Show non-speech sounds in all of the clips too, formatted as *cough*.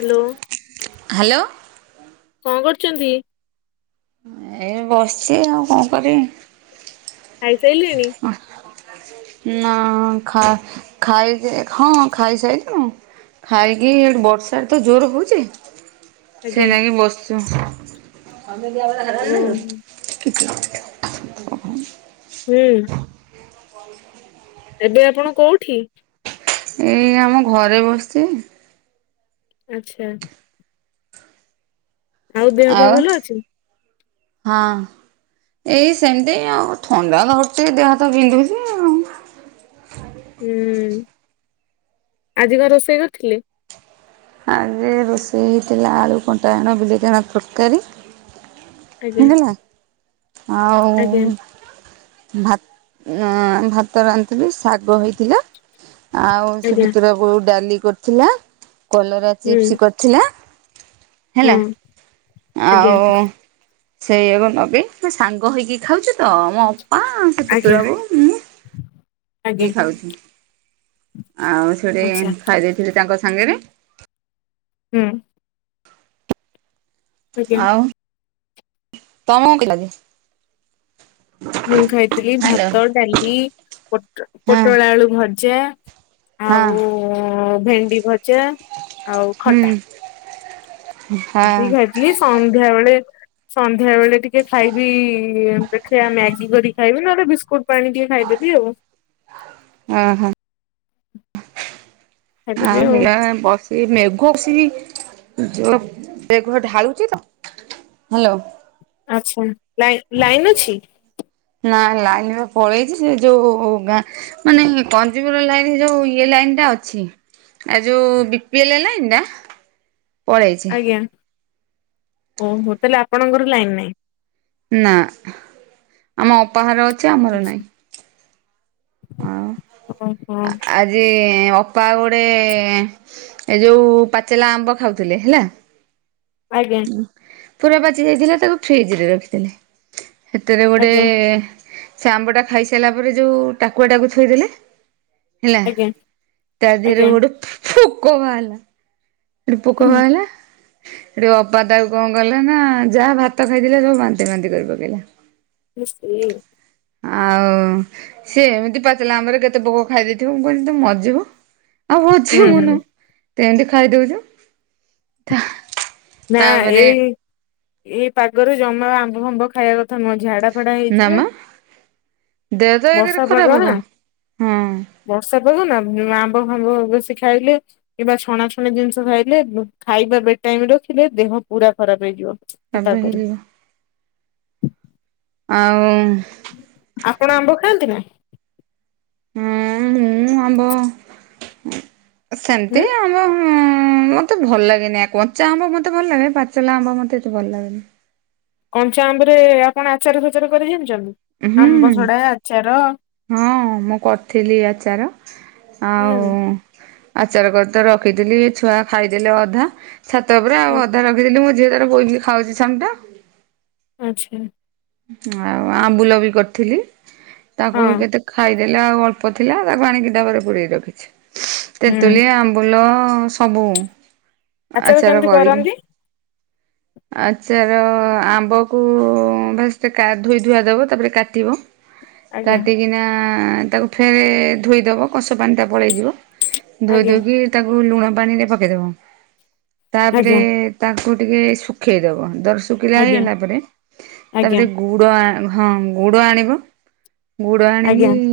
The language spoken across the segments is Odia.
ହ୍ୟାଲୋ। ହ୍ୟାଲୋ। କଣ କରୁଛନ୍ତି? ଏ ବସିଛି ଆଉ କଣ କରିବି। ଖାଇସାରିଲେଣି? ନା ଖାଇ ହଁ ଖାଇ ହଁ ଖାଇ ସାଇଲୁଣି? ଖାଇକି ଏଠି ବର୍ଷାରେ ତ ଜୋର ହଉଛି। ସେ ଆଜ୍ଞା ଯାଇ ବସିଚୁ ଓ *unintelligible* ହୁଁ। *unintelligible* ଏବେ ଆପଣ କୋଉଠି? ଏଇ ଆମ ଘରେ ବସିଚି। ଆଚ୍ଛା। ଆଉ ଦେହ ପା ଭଲ ଅଛି? ହଁ। ଏଇ ସେମିତି ଆଉ ଥଣ୍ଡା ଧରୁଚି ଦେହ ହାତ ପିନ୍ଧୁଚି। ହୁଁ ଆଜିି କଣ ରୋଷେଇ କରିଥିଲେ? ଆଜି ରୋଷେଇ ହେଇଥିଲା ଆଳୁ କଣ୍ଟାଏଣ *unintelligible* ବାଇଗଣ ବିଲ ଜଣ ତରକାରୀ। ଆଜ୍ଞା। ହେଲା। ଆଜ୍ଞା ଆଉ। ଭାତ ଭାତ ରାନ୍ଧିଥିଲି ଶାଗ ହେଇଥିଲା। ଆଉ ସେ ଆଜ୍ଞା ପତୁର ବୋହୁ ଡାଲି କରିଥିଲା କଲରା ହୁଁ ଚିପ୍ସ କରି ଥିଲା ହେଲା ହଁ ଆଜ୍ଞା ଆଉ *unintelligible* ସେଇବନବି ସାଙ୍ଗ ହେଇକି ଖାଉଚୁତ ମୋ ସେ ଆଜ୍ଞା। ଆଜ୍ଞା ବି ଖାଉଚି ଆଉ ସେଠି ଆଚ୍ଛା ଖାଇ ଦେଇଥିଲି ତାଙ୍କ ସାଙ୍ଗରେ ହୁଁ। ଆଜ୍ଞା ଆଉ ତମକୁ କେନ୍ତି ଲାଗେ? *unintelligible* ମୁଁ ଖାଇଥିଲି ହ୍ୟାଲୋ ଭାତ ଡାଲି ପୋଟ ହଁ ପୋଟଳ ଆଳୁ ଭଜା। ହଁ ଆଉ ଭେଣ୍ଡି ଭଜା ଆଉ ହୁଁ ଖଟା। ହଁ ଏତିକି ଖାଇଥିଲି ସନ୍ଧ୍ୟାବେଳେ ସନ୍ଧ୍ୟାବେଳେ ଟିକେ ଖାଇବି ଦେଖିଆ ମ୍ୟାଗି କରି ଖାଇବି ନେହେଲେ ବିସ୍କୁଟ୍ ପାଣି ଟିକେ ଖାଇଦେବି ଆଉ। ଅଁ ହଁ। ଆଉ *unintelligible* ଏ ମେଘ ସେ ଯୋଉ ମେଘ ଢାଳୁଚି ତ। ଆଚ୍ଛା ଲାଇନ୍ ଲାଇନ୍ ଅଛି? ନା ଲାଇନବା ପଳେଇଚି ସେ ଯୋଉ ଗାଁ ମାନେ କଞ୍ଜିବର ଲାଇନ ଯୋଉ ଇଏ ଲାଇନ ଟା ଅଛି। ଆ ଯୋଉ ବିପିଏଲ ଲାଇନ୍ ଟା ପଳେଇଛି ଆଜ୍ଞା ଓହୋ ତାଲେ ଆପଣଙ୍କର ଲାଇନ ନାହିଁ। ନା ଆମ ଅପା ଘର ଅଛି ଆମର ନାଇଁ। ଓ ହୋ। ଯେ ଅପା ଗୋଟେ ଏ ଯୋଉ ପାଚେଲା ଆମ୍ବ ଖାଉଥିଲେ ହେଲା। ଆଜ୍ଞା। ପୁରା ପାଚି ଯାଇଥିଲା ତାକୁ ଫ୍ରିଜରେ ରଖିଥିଲେ। ହେଥେରେ ଗୋଟେ ଆଜ୍ଞା ସେ ଆମ୍ବଟା ଖାଇସାରିଲା ପରେ ଯୋଉ ଟାକୁଆଟାକୁ ଥୋଇଦେଲେ। ହେଲା ଆଜ୍ଞା ତା ଦିହେରେ ଆଜ୍ଞା ଗୋଟେ ଫୋ-ଫୋକ ବାହାରିଲା। ସେଠୁ ପୋକ ହୁଁ ବାହାରିଲା ହେଠୁ ଅପା ତାକୁ କଣ କଲେ ନା ଯାହା ଭାତ ଖାଇଥିଲା ସବୁ ବାନ୍ତି ଫାନ୍ତି କରି ପକେଇଲେ। ଇସି ଆଉ ସେ ଏମିତି ପାଚିଲା ଆମ୍ୱରେ କେତେ ପୋକ ଖାଇ ଦେଇେଥିବେ ମୁଁ କହିନି ତମେ ମରିଯିବ। ଆଉ *inaudible* ତୁ ହୁଁ ଏମିତି ଖାଇଦଉଚୁ। ନା ଏ-ଏ ପାଗରେ ଜମା ଆମ୍ବ ଫାମ୍ବ ଖାଇବା କଥା ନୁହଁ। ଝାଡା ଫାଡା ନାମ ହେଇଯିବେ ଦେହ ତ ଏକରେ ବର୍ଷା ଖରାପ ପାଗ ହବ। ନା। ହଁ ବର୍ଷା ପାଗ ନା ଆମ୍ବ ଫାମ୍ବ ବେଶୀ ଖାଇଲେ କିମ୍ବା ଛଣାଛଣି ଜିନିଷ ଖାଇଲେ ଖାଇବା ବେଟାଇମ ରଖିଲେ ଦେହ ପୁରା ଖରାପ ହେଇଯିବ। ଏ ପାଗରେ *unintelligible* ଆଉ ଆପଣ ଆମ୍ବ ଖାଆନ୍ତି ନା? ହୁଁ ମୁଁ ଆମ୍ୱ ସେମତି ହୁଁ ଆମ୍ୱ ଉଁ ମତେ ଭଲ ଲାଗେନି କଞ୍ଚା ଆମ୍ବ ମତେ ଭଲ ଲାଗେ ପାଚିଲା ଆମ୍ବ ମତେ ଏତେ ଭଲ ଲାଗେନି। କଞ୍ଚାଆମ୍ବ ରେ ଆପଣ ଆଚାର ଫାଚାର କରି ଜାଣିଚନ୍ତି ହୁଁ। ଆମ୍ବସଡା ଆଚାର ହଁ ମୁଁ କରିଥିଲି ଆଚାର ଆଉ ହୁଁ ଆଚାର କରି ତ ରଖିଥିଲି ଛୁଆ ଖାଇଦେଲେ ଅଧା ଛାତଉପରେ ହୁଁ ଆଉ ଅଧା ରଖ୍ ଥିଲି ମୋ ଝିଅ ତାର ବୋହିକି ଖାଉଚି ସାନଟା। ଆଚ୍ଛା। ଆଉ ଆମ୍ବୁଲ ବି କରିଥିଲି ତାକୁ ବି ହଁ କେତେ ଖାଇ ଦେଲେ ଆଉ ଅଳ୍ପ ଥିଲା ତାକୁ ଆଣିକି ଡବାରେ ପୁରେଇକି ରଖିଚି। ହୁଁ ତେନ୍ତୁଲି ଆମ୍ୱ ବୁଲ ସବୁ ଆଚାର କେମିତି କରିକି। କରନ୍ତି? ଆଛାର ଆମ୍ୱକୁ ବାସ୍ ସେ କା ଧୋଇ ଧୁଆ ଦବ ତାପରେ କାଟିବ ଆଜ୍ଞା କାଟିକିନା ତାକୁ ଫେରେ ଧୋଇଦେବ କଷ ପାଣିଟା ପଳେଇଯିବ ଆଜ୍ଞା ଧୋଇଦୋଇକି ତାକୁ ଲୁଣ ପାଣିରେ ପକେଇଦବ। ତାପରେ ଆଜ୍ଞା ତାକୁ ଟିକିଏ ଶୁଖେଇଦବ ଦର ଶୁଖିଲା ଆଜ୍ଞା ହେଇଗଲା ପରେ। ଆଜ୍ଞା ତାପରେ ଗୁଡ ହଁ ଗୁଡ ଆଣିବ ଗୁଡ ଆଣିକି ଆଜ୍ଞା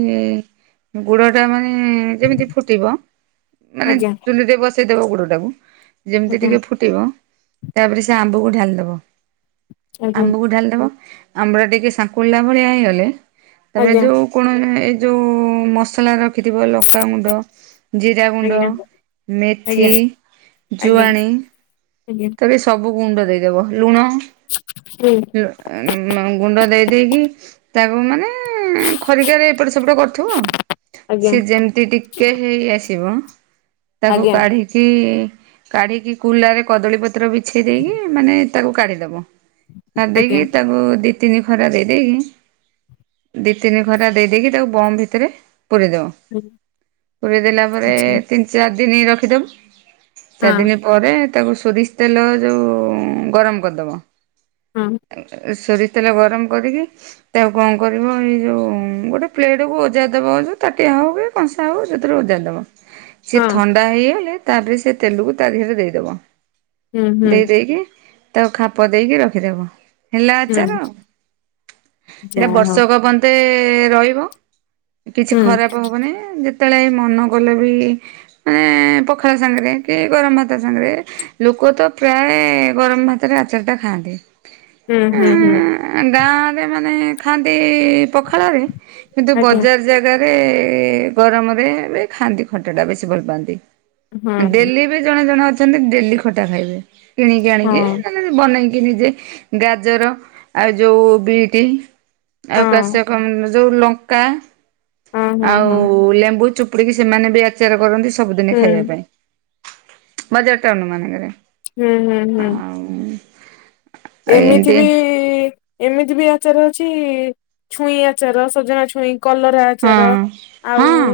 ଗୁଡଟା ମାନେ ଯେମିତି ଫୁଟିବ ମାନେ ଚୁଲିରେ ବସ ସେଇ ଦବ ଗୁଡଟାକୁ ଯେମିତି ଟିକେ ଫୁଟିବ ତାପରେ ସେ ଆମ୍ବକୁ ଢାଳିଦବ। ଆଜ୍ଞା ଆମ୍ବକୁ ଢାଳିଦବ ଆମ୍ବଟା ଟିକେ ଶାଙ୍କୁଳିଲା ଭଳିଆ ହେଇଗଲେ ତାପରେ ଆଜ୍ଞା ଯୋଉ କୋଣରେ ଏଇ ଯଉଁ ମସଲା ରଖିଥିବ ଲଙ୍କାଗୁଣ୍ଡ। ଜିରା ଆଜ୍ଞା ଗୁଣ୍ଡ, ଆଜ୍ଞା ମେଥି, ଆଜ୍ଞା ଆଜ୍ଞା ଜୁଆଣି। ଆଜ୍ଞା। ସବୁ ଗୁଣ୍ଡ ଦେଇଦବ ଲୁଣ। ହୁଁ। ଗୁଣ୍ଡ ଦେଇ ଦେଇକି ତାକୁ ମାନେ। ଉଁ ଖରିକାରେ ଏପଟ ସେପଟ କରୁଥିବ ସେ ଆଜ୍ଞା ଯେମ ମିତି ଟିକେ ହେଇ ଆସିବ ତାକୁ ଆଜ୍ଞା କାଢିକି କାଢିକି କୁଲାରେ। କଦଳୀ ପତ୍ର ବିଛେଇ ଦେଇକି ମାନେ ତାକୁ କାଢିଦବ କାଢି ଦେଇକି ଆଜ୍ଞା ତାକୁ ଦି। ତିନି ଖରା ଦେଇ ଦେଇକି। ଦିଇ ତିନି ଖରା ଦେଇଦେଇକି ତାକୁ ବମ୍ ଭିତରେ ପୁରେଇଦବ। ଆଜ୍ଞା ପୁରେଇଦେଲା ପରେ ଆଚ୍ଛା ତିନି ଚାରି ଦିନ ରଖିଦବ ଚାରି ହଁ ଦିନ ପ ପରେ ତାକୁ ସୋରିଷ ତେଲ ଯୋଉ ଗରମ କରିଦବ। ହଁ। ସୋରିଷ ତେଲ ଗରମ କରିକି। ତାକୁ କଣ କରିବ ଏଇ ଯୋଉ ଗୋଟେ ପ୍ଲେଟକୁ ଓଜାଡି ଦବ ଯୋଉ ତାଟିଆ ହଉ କି। କଂସା ହଉ ଯଉଥିରେ ଓଜାଡି ଦବ ସିଏ ହଁ ଥଣ୍ଡା ହେଇଗଲେ ତାପରେ ସେ ତେଲକୁ ତା ଦିହରେ ଦେଇଦବ। ହୁଁ ଦେଇ ହୁଁ ଦେଇକି ତାକୁ ଖାପ ଦେଇକି ରଖିଦବ। ହେଲା ଆଚାର ହୁଁ ସେଟା ଯାହା ହଉ ବର୍ଷକ ପ ଯ୍ୟତେ ରହିବ କିଛି ହୁଁ ଖରାପ ହବନି ଯେ ଯେତେବେଳେ ମନ କଲେ ବି ମାନେ ପଖାଳ ସାଙ୍ଗରେ କି ଗରମ ଭାତ ସାଙ୍ଗରେ। ଲୋକ ତ ପ୍ରାୟ ଗରମ ଭାତରେ ଆଚାର ଟା ଖାଆନ୍ତି। ହୁଁ ହୁଁ ହୁଁ। ଉଁ ଗାଁରେ ମାନେ ଖାଆନ୍ତି ପଖାଳରେ କିନ୍ତୁ ଆଜ୍ଞା ବଜାର ସବୁ ଜାଗାରେ ଗରମରେ ବି ଖାଆନ୍ତି ଖଟାଟା ବେଶୀ ଭଲ ପାଆନ୍ତି। ହଁ ହଁ ଡେଲି ବି ଜଣେ ଜଣେ ଅଛନ୍ତି ଡେଲି ଖଟା ଖାଇବେ କିଣିକି ହଁ ଆଣିକି ନ ବନେଇକି ନିଜେ ଗାଜର ଆଉ ଯୋଉ ବିଟି। ହଁ ଆଉ କାଶକମ ଯୋଉ ଲଙ୍କା ହଁ ଆଉ ହଁ ଲେମ୍ବୁ ଚୁପୁ ଚୁପୁଡିକି ସେମାନେ ବି ଆଚାର କରନ୍ତି ସବୁଦିନେ ହୁଁ ଖାଇବା ପାଇଁ ବଜାର ଟାଉନ୍ ମାନଙ୍କରେ। ହୁଁ ହୁଁ ହୁଁ। ହୁଁ। ଏମିତି ବି। ଏମିତି ବି ଆଚାର ଅଛି ଛୁଇଁ ଆଚାର ସଜନା ଛୁଇଁ କଲରା। ହଁ ଆଚାର ହଁ ଆଉ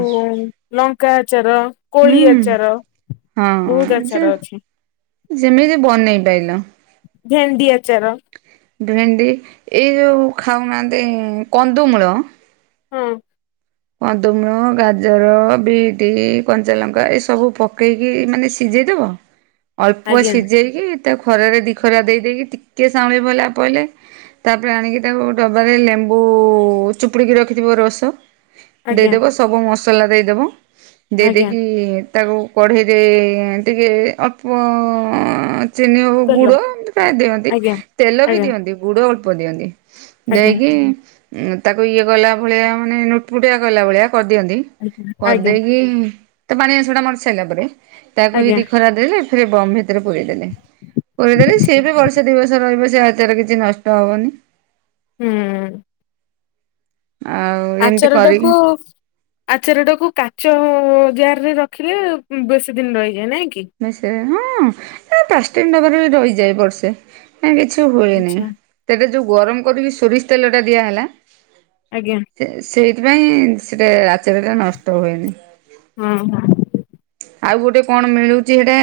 ଲଙ୍କା ଆଚାର କୋଳି ହୁଁ। ଆଚାର। ବହୁତ ହଁ ଯେ ଆଚାର ଅଛି ଯେମିତି ବନେଇ ପାଇଲ। ଭେଣ୍ଡି ଆଚାର। ଭେଣ୍ଡି ଏ ଯୋଉଁ ଖାଉନାହାନ୍ତି କନ୍ଦୁମୂଳ। ହଁ। କନ୍ଦମୂଳ, ଗାଜର, ବିଟ୍, କଞ୍ଚାଲଙ୍କା ଏସବୁ ପକେଇକି ମାନେ ସିଝେଇଦେବ। *inaudible* ଅଳ୍ପ ଆଜ୍ଞା ସିଝେଇକି ତା କୁ ଖରାରେ ଦି ଖରା ଦେଇଦେଇକି ଟିକେ ସାଉଁଳି ମଲା ପଇଲେ ତାପରେ ଆଣିକି ତାକୁ ଡବାରେ ଲେମ୍ବୁ ଚୁପୁଡ଼ିକି ରଖିଥିବ ରସ। ଆଜ୍ଞା ଦେଇଦବ ସବୁ ମସଲା ଦେଇଦବ ଦେଇ ଆଜ୍ଞା ଦେଇକି ତାକୁ କଢ଼େଇରେ ଟିକେ ଅଳ୍ପ ଚିନି ହଉ କହିଲ ଗୁଡ ଏମିତି ପ୍ରାୟ ଦିଅନ୍ତି ଆଜ୍ଞା ତେଲ ବି ଆଜ୍ଞା ଦିଅନ୍ତି ଗୁଡ ଅଳ୍ପ ଦିଅନ୍ତି। ଆଜ୍ଞା ଦେଇକି ତାକୁ ଇଏ ଗଲା ଭଳିଆ ମାନେ ନୁଟପୁଟିଆ କଲା ଭଳିଆ କରିଦିଅନ୍ତି। କରି ଆଜ୍ଞା ଦେଇକି ତା ପାଣି ଅସଂ ଟା ମରି ସାଇିଲଲା ପରେ ତାକୁ ଆଜ୍ଞା ହେଇଦି ଖରା। ଫ ବ ଭିତରେ ପୁର ଦେେଲେ ପୁରୀ ଦେେଲେ ସିଏ ଆଛା ବି ବର୍ଷା ଦିବସ ରହିବ ସେ ଭିତରେ କିଛି ନଷ୍ଟ ହବନି। ହୁଁ। ଆଉ। ଏମିତି ଆଚାର କରିକି ଟାକୁ ଆଚାରଟାକୁ କାଚ ଜାର ରେ ରଖିଲେ ବେଶୀ ଦିନ ରହିଯାଏ ନାଇଁ କି? ହଁ ପାଷଟିକି ଦବା ରେ ବି ରହିଯାଏ ବର୍ଷେ। ନାଇଁ କିଛି ହୁଏନି ଆଛା ସେଟା ଯୋଉ ଗରମ କରିକି ସୋରିଷ ତେଲ ଟା ଦିଆହେଲା ଆଜ୍ଞା। ସେ ସେଇଥିପାଇଁ ସେଟା ଆଚାରଟା ନଷ୍ଟ ହୁଏନି। ହୁଁ ହୁଁ। ଆଉ ଗୋଟେ କଣ ମିଳୁଛି ହେଟା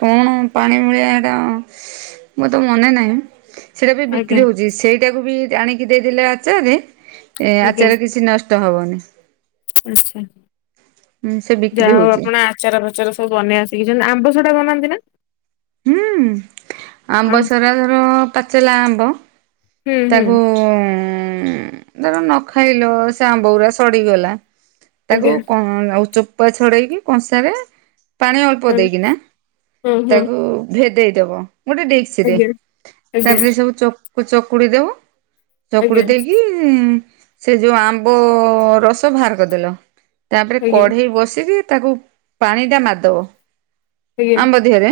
କଣ ପାଣି ଭଳିଆ ହେଟା। ମ ତ ମନେ ନାଇଁ। ସେଇଟା ବି ଆଜ୍ଞା ବିକ୍ରି ହଉଛି ସେଇଟାକୁ ବି ଆଣିକି ଦେଇଦେଲେ ଆଚାରରେ ଏ ଆଜ୍ଞା ଆଚାର କିଛି ନଷ୍ଟ ହବନି। ଆଛା ସେ ବିକ୍ରି ଯାହା ହଉ ହଉଛି ଆପଣ ଆ ଆଚାର ଫାଚାର ସବୁ ବନେଇବା ଶିଖି ଛନ୍ତି। ଆମ୍ବ ଶଢା ବନାନ୍ତି ନା? ହୁଁ ଆଁ ଆମ୍ବ ସାରା ଧର ପାଚଲା ଆମ୍ବ। ହୁଁ ହୁଁ ତାକୁ ଧର ନଖାଇଲ ସେ ଆମ୍ବ ଗୁରା ସଡିଗଲା। ତାକୁ ଆଜ୍ଞା ଆଉ ଚୋପା ଛଡେଇକି କଂସା ରେ ପାଣି ଅଳ୍ପ ହଁ ଦେଇକିନା ହଁ ହଁ ତାକୁ ଭେଦେଇ ଦବ ଗୋଟେ ଡ଼ିସ ରେ ଆଜ୍ଞା ଆଜ୍ଞା ତାପରେ ସବୁ ଚକୁଡି ଦବ। ଚକୁଡି ଆଜ୍ଞା ଦେଇକି ସେ ଯୋଉ ଆମ୍ବ ରସ ବାହାର କରିଦେଲ। ତା'ପରେ କଢେଇ ବସେଇ କି ତାକୁ ପାଣି ଟା ମାରି ଦବ। ଆଜ୍ଞା ଆମ୍ବ ଦିହରେ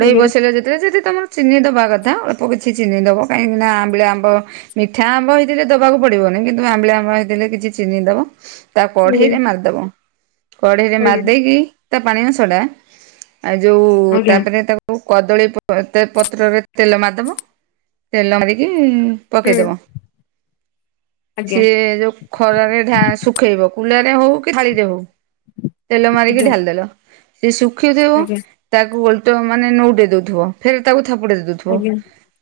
ଆଜ୍ଞା ଆଜ୍ଞା ବସେଇଲା ଯେତେବେଳେ ଯଦି ତମର ଚିନି ଦେବା କଥା ଅଳ୍ପ କିଛି ଚିନି ଦବ କାହିଁକିନାଆମ୍ବିଳି ଆମ୍ବ। ମିଠା ଆମ୍ବ ହେଇଥିଲେ ଦବାକୁ ପଡିବନି କିନ୍ତୁ ଆମ୍ବିଳି ଆମ୍ବ ହେଇଥିଲେ କିଛି ଚିନି ଦବ। ତାକୁ ଆଜ୍ଞା କଢେଇରେ ମାରିଦବ। କଢେଇରେ ଆଜ୍ଞା ମାରି ଦେଇେଇକି ତା ପାଣି ଅଂଶ ଟା ଯୋଉ ଆଜ୍ଞା ତାପରେ ତାକୁ ଆଉ କଦଳୀ ପତ୍ରରେ ତେଲ ମାରିଦବ। ତେଲ ମାରିକି ହୁଁ ପକେଇଦବ। ଆଜ୍ଞା ଆଜ୍ଞା ସିଏ ଯୋଉ ଖରାରେ ଢାଳି ଶୁଖେଇବ। କୁଲାରେ ହଉ କି ଥାଳିରେ ହଉ। ତେଲ ମାରିକି ଆଜ୍ଞା ଢାଲି ଦେଲ ସେ ଶୁଖୁଥିବ। ତାକୁ ଓଲଟ ମାନେ ନଉଟେ ଦଉଥିବ ଫେର ତାକୁ ଥାପଡେଇ ଦଉଥିବ। ଆଜ୍ଞା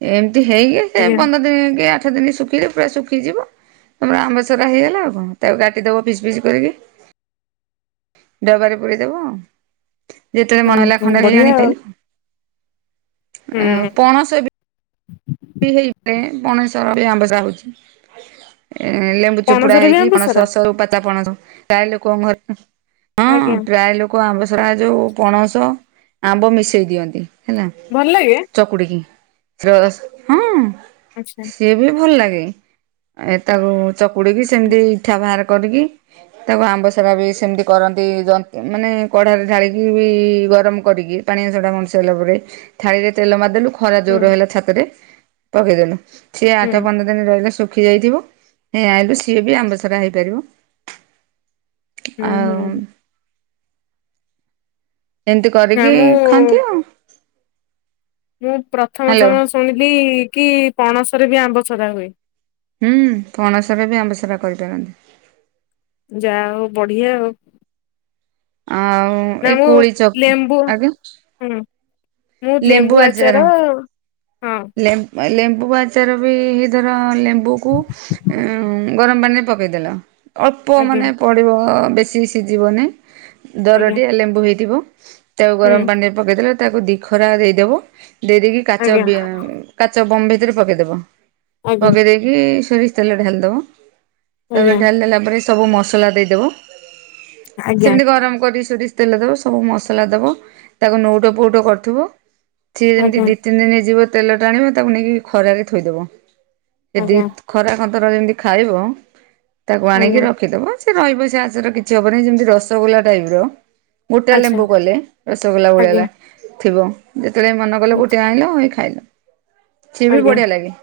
ଏ ହେଇକି ସେ ଆଜ୍ଞା ପନ୍ଦର ଦିନ କି ଆଠ ଦିନ ଶୁଖିଲେ ପୁରା ଶୁଖିଯିବ। ତମର ଆମ୍ବସରା ହେଇଗଲା ଆଉ କଣ ତାକୁ ଗାଟି ଦବ ପିସ୍ ପିସ୍ କରିକି। ଡବାରେ ପୁରେଇ ଦବ ଯେତେବେଳେ ମନ ହେଲା ଓହୋ ଖଣ୍ଡେ ହେଇ ବଢିଆ ଆଣି ଆଉ ଖାଇଲି। ହୁଁ ଆଉ ପଣଷ ହେଇପେ ଗଣେଶ ଘରେ ଆମ୍ବ ଯା ହଉଛି, ଲେ ଚୁପୁଡା ପଣସରେ ବି ହେଇକି ପଣସ ଆମ୍ବସରା ରସ ରୁ ପା ତା ପଣସ ପ୍ରାୟ ଲୋକଙ୍କ ଘର ହଁ ଆଜ୍ଞା ପ୍ରାୟ ଲୋକ କୋଉ ଆମ୍ବ ସରାରେ ଯଉ ପଣସ ଆମ୍ବ ମିଶେଇ ଦିଅନ୍ତି ହେଲା ଭଲ ଲାଗେ? ଚକୁଡିକି ରସ ହଁ। ଆଚ୍ଛା। ଏବେ ବି ଭଲ ଲାଗେ ଏ ତାକୁ ଚକୁଡିକି ଆଚ୍ଛା ହୁଁ ସେମିତି ଇଠା ବାହାର କରିକି ତାକୁ ଆମ୍ବସରା ବି ସେମିତି କରନ୍ତି ଯ ମାନେ କଢ଼ାରେ ଢାଳିକି ବି ଗରମ କରିକି। ପାଣି ରାସ ଟା ମରି ସାଇଲା ପରେ ଥାଳିରେ ତେଲ ମାରଦେଲୁ ଖରା ହୁଁ ଜୋର ହେଲା ଛାତରେ ପକେଇ ଦେଲୁ ସେ ଆଠ ହୁଁ ପନ୍ଦର ରହିଲେ ଶୁଖି ଯାଇଥିବ ହେ ଆଇିଲୁ ସିଏ ବି ଆମ୍ବ ସାରା ହେଇପାରିବ। ଆଉ। ହୁଁ ଏମିତି ନା କରିକି ମୁଁ ଖାଆନ୍ତି ଆଉ। ମୁଁ ପ୍ରଥମ ହ୍ୟାଲୋ ସମୟ ଶୁଣିଲି କି ପଣସରେ ବି ଆମ୍ବସରା ହୁଏ। ହୁଁ ପଣସ ରେ ବି ଆମ୍ବସାରା କରିପାରନ୍ତି। ଯାହା ଆଉ ବଢିଆ ଆଉ। ଆଉ ନା ଏଇ ମୁଁ କୋଳି ଚକ ଲେମ୍ବୁ ଆଜ୍ଞା। ହୁଁ ମୁଁ ଲେମ୍ବୁ ଆଚାର ହଁ ଲେମ୍ବୁ ଲେମ୍ବୁ ଆଚାର ବି ଧର ଲେମ୍ବୁକୁ ଉ ଗରମ ପାଣିରେ ପକେଇ ଦେଲ ଅଳ୍ପ ଆଜ୍ଞା ମାନେ ପଡିବ ବେଶୀ ସିଝିବନି। ଆଜ୍ଞା ଦରଟିଆ ଲେମ୍ବୁ ହେଇଥିବ ତାକୁ ଗରମ ହୁଁ ପାଣିରେ ପକେଇ ଦେଲେ ତାକୁ ଦି ଖରା ଦେଇଦବ ଦେଇ ଦେଇେକି କାଚ ଆଜ୍ଞା କାଚ ବମ୍ ଭିତରେ ପକେଇଦବ। ଆଜ୍ଞା ପକେଇ ଦେଇକି ସୋରିଷ ତେଲ ଢାଳି ଦବ ତା ପରେ ଆଜ୍ଞା ଢାଳି ଦେଲା ପରେ ସବୁ ମସଲା ଦେଇଦେବ ଆଜ୍ଞା ସେମିତି ଗରମ କରିିକି ସୋରି ତେଲ ଦବ ସବୁ ମସଲା ଦବ ତାକୁ ନଉଟ ପଉଟ କରିଥିବ ସିଏ ଏମତି ଦି ଆଜ୍ଞା ଦି ତିନି ଦିନ ଯିବ ତେଲ ଟାଣିବ ତାକୁ ନେଇକି ଖରାରେ ଥୋଇଦେବ ସେ ଦି ଆଜ୍ଞା ଖରା ଖନ୍ତର ଯେମିତି ଖାଇବ ତାକୁ ଆଜ୍ଞା ଆଣିକି ରଖିଦବ ସେ ସେ ରହିବ ସେ ଆଚର କିଛି ହବ ନାହିଁ ଯେମିତି ରସଗୋଲା ଟାଇପ୍ ର ଗୋଟା ଆଚ୍ଛା ଲେମ୍ବୁ କଲେ ରସଗୋଲା ଭଳିଆ ଆଜ୍ଞା ଲାଗୁଥିବ ଯେତେବେଳେ ମନ ଗଲ ଗୋଟେ ଆଣିଲ ହେ ଖାଇଲ ସିଏ ବି ଆଜ୍ଞା ବଢ଼ିଆ ଲାଗେ।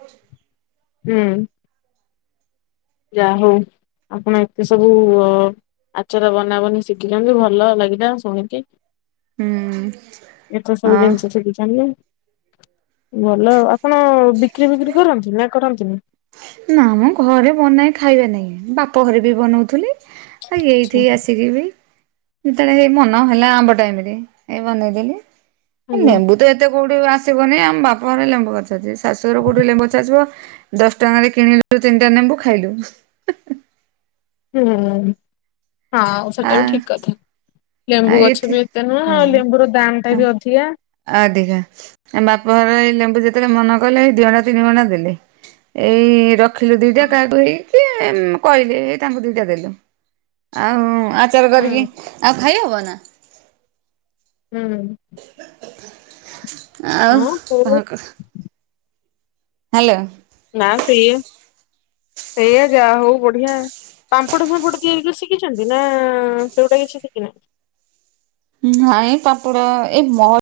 ହୁଁ। ଯାହା ହଉ ଆପଣ ଏତେ ସବୁ ଅ ଆଚାର ବନାବନି ଶିଖିଛନ୍ତି ଭଲ ଲାଗିଲା ଶୁଣିକି। ହୁଁ। ଏଥର ସବୁ ହଁ। ଜିନିଷ ଶିଖୁଛନ୍ତି ଭଲ ଆପଣ ବି ବିକ୍ରି ଫିକ୍ରି କରନ୍ତି ନା କରନ୍ତିନି। ନା ମୁଁ ଘରେ ବନାଏ ଖାଇବା ନାାଇଁ ବାପ ଘରେ ବି ବନଉଥିଲି ଆଉ ଏଇଠି ଆସି ଆଛା ଆସିକି ବି ଯେତେବେଳେଇ ମନ ହେଲା ଆମ୍ବ ଟାଇମ୍ ରେ ଏଇ ବନେଇଦେଲି। ହେ ଆଜ୍ଞା ନେମ୍ବୁ ତ ଏତ୍ ଏତେ କୋଉଠି ଆସିବନି ଆମ ବାପଘରେ ଲେମ୍ବୁ ଗଛ ଆଛିି ଶାୁୁଶୁଘରେ କୋଉଠି ଲେମ୍ବଗଛ ଆଶିବ ଦସ ଟାରେ କିଣିଲୁ ତିନିଟା ନେମ୍ବୁ ଖାଇଲୁ। ହୁଁ, ହଁ ଆ ସେଟା ବି ଠିକ୍ କଥା। ଲେମ୍ବୁ ଗଛ ଏଇଠି ବି ଏତେ ନୁହେଁ ଆଉ ହଁ। ଲେମ୍ବୁ ର ଦାମ୍ ଟା ବି ଅଧିକା ଅଧିକା ବାପ ଘରେ ଏଇ ଲେମ୍ବୁ ଯେତେବେଳେ ମନେ କଲେ ଦି ଗଣ୍ଡା ତିନି ଗଣ୍ଡା ଦେଲେ। ଏଇ ର ରଖିଲୁ ଦିଟା ହୁଁ କାହାକୁ ହେଇକି କହିଲି ହେଇ ତାଙ୍କୁ ଦିଟା ଦେଲୁ। ଆଉ ଆ ଚାର କରିକି ହୁଁ ଆଉ ଖାଇ ହବ ନା? ହୁଁ। ଆଉ କହ ହଉ କ ହ୍ୟାଲୋ। ନା ସେଇଆ ସେଇଆ ଯାହଉ ବଢିଆ। ପାମ୍ପଡ଼ ଫାମ୍ପଡ଼ ତିଆରି କରି ଶିଖିଛନ୍ତି ନା ସେଇ ଗୁଟା କିଛି ଶିଖି ନାହାଁନ୍ତି? ନାଇଁ ପାମ୍ପଡ଼ ଏ ମ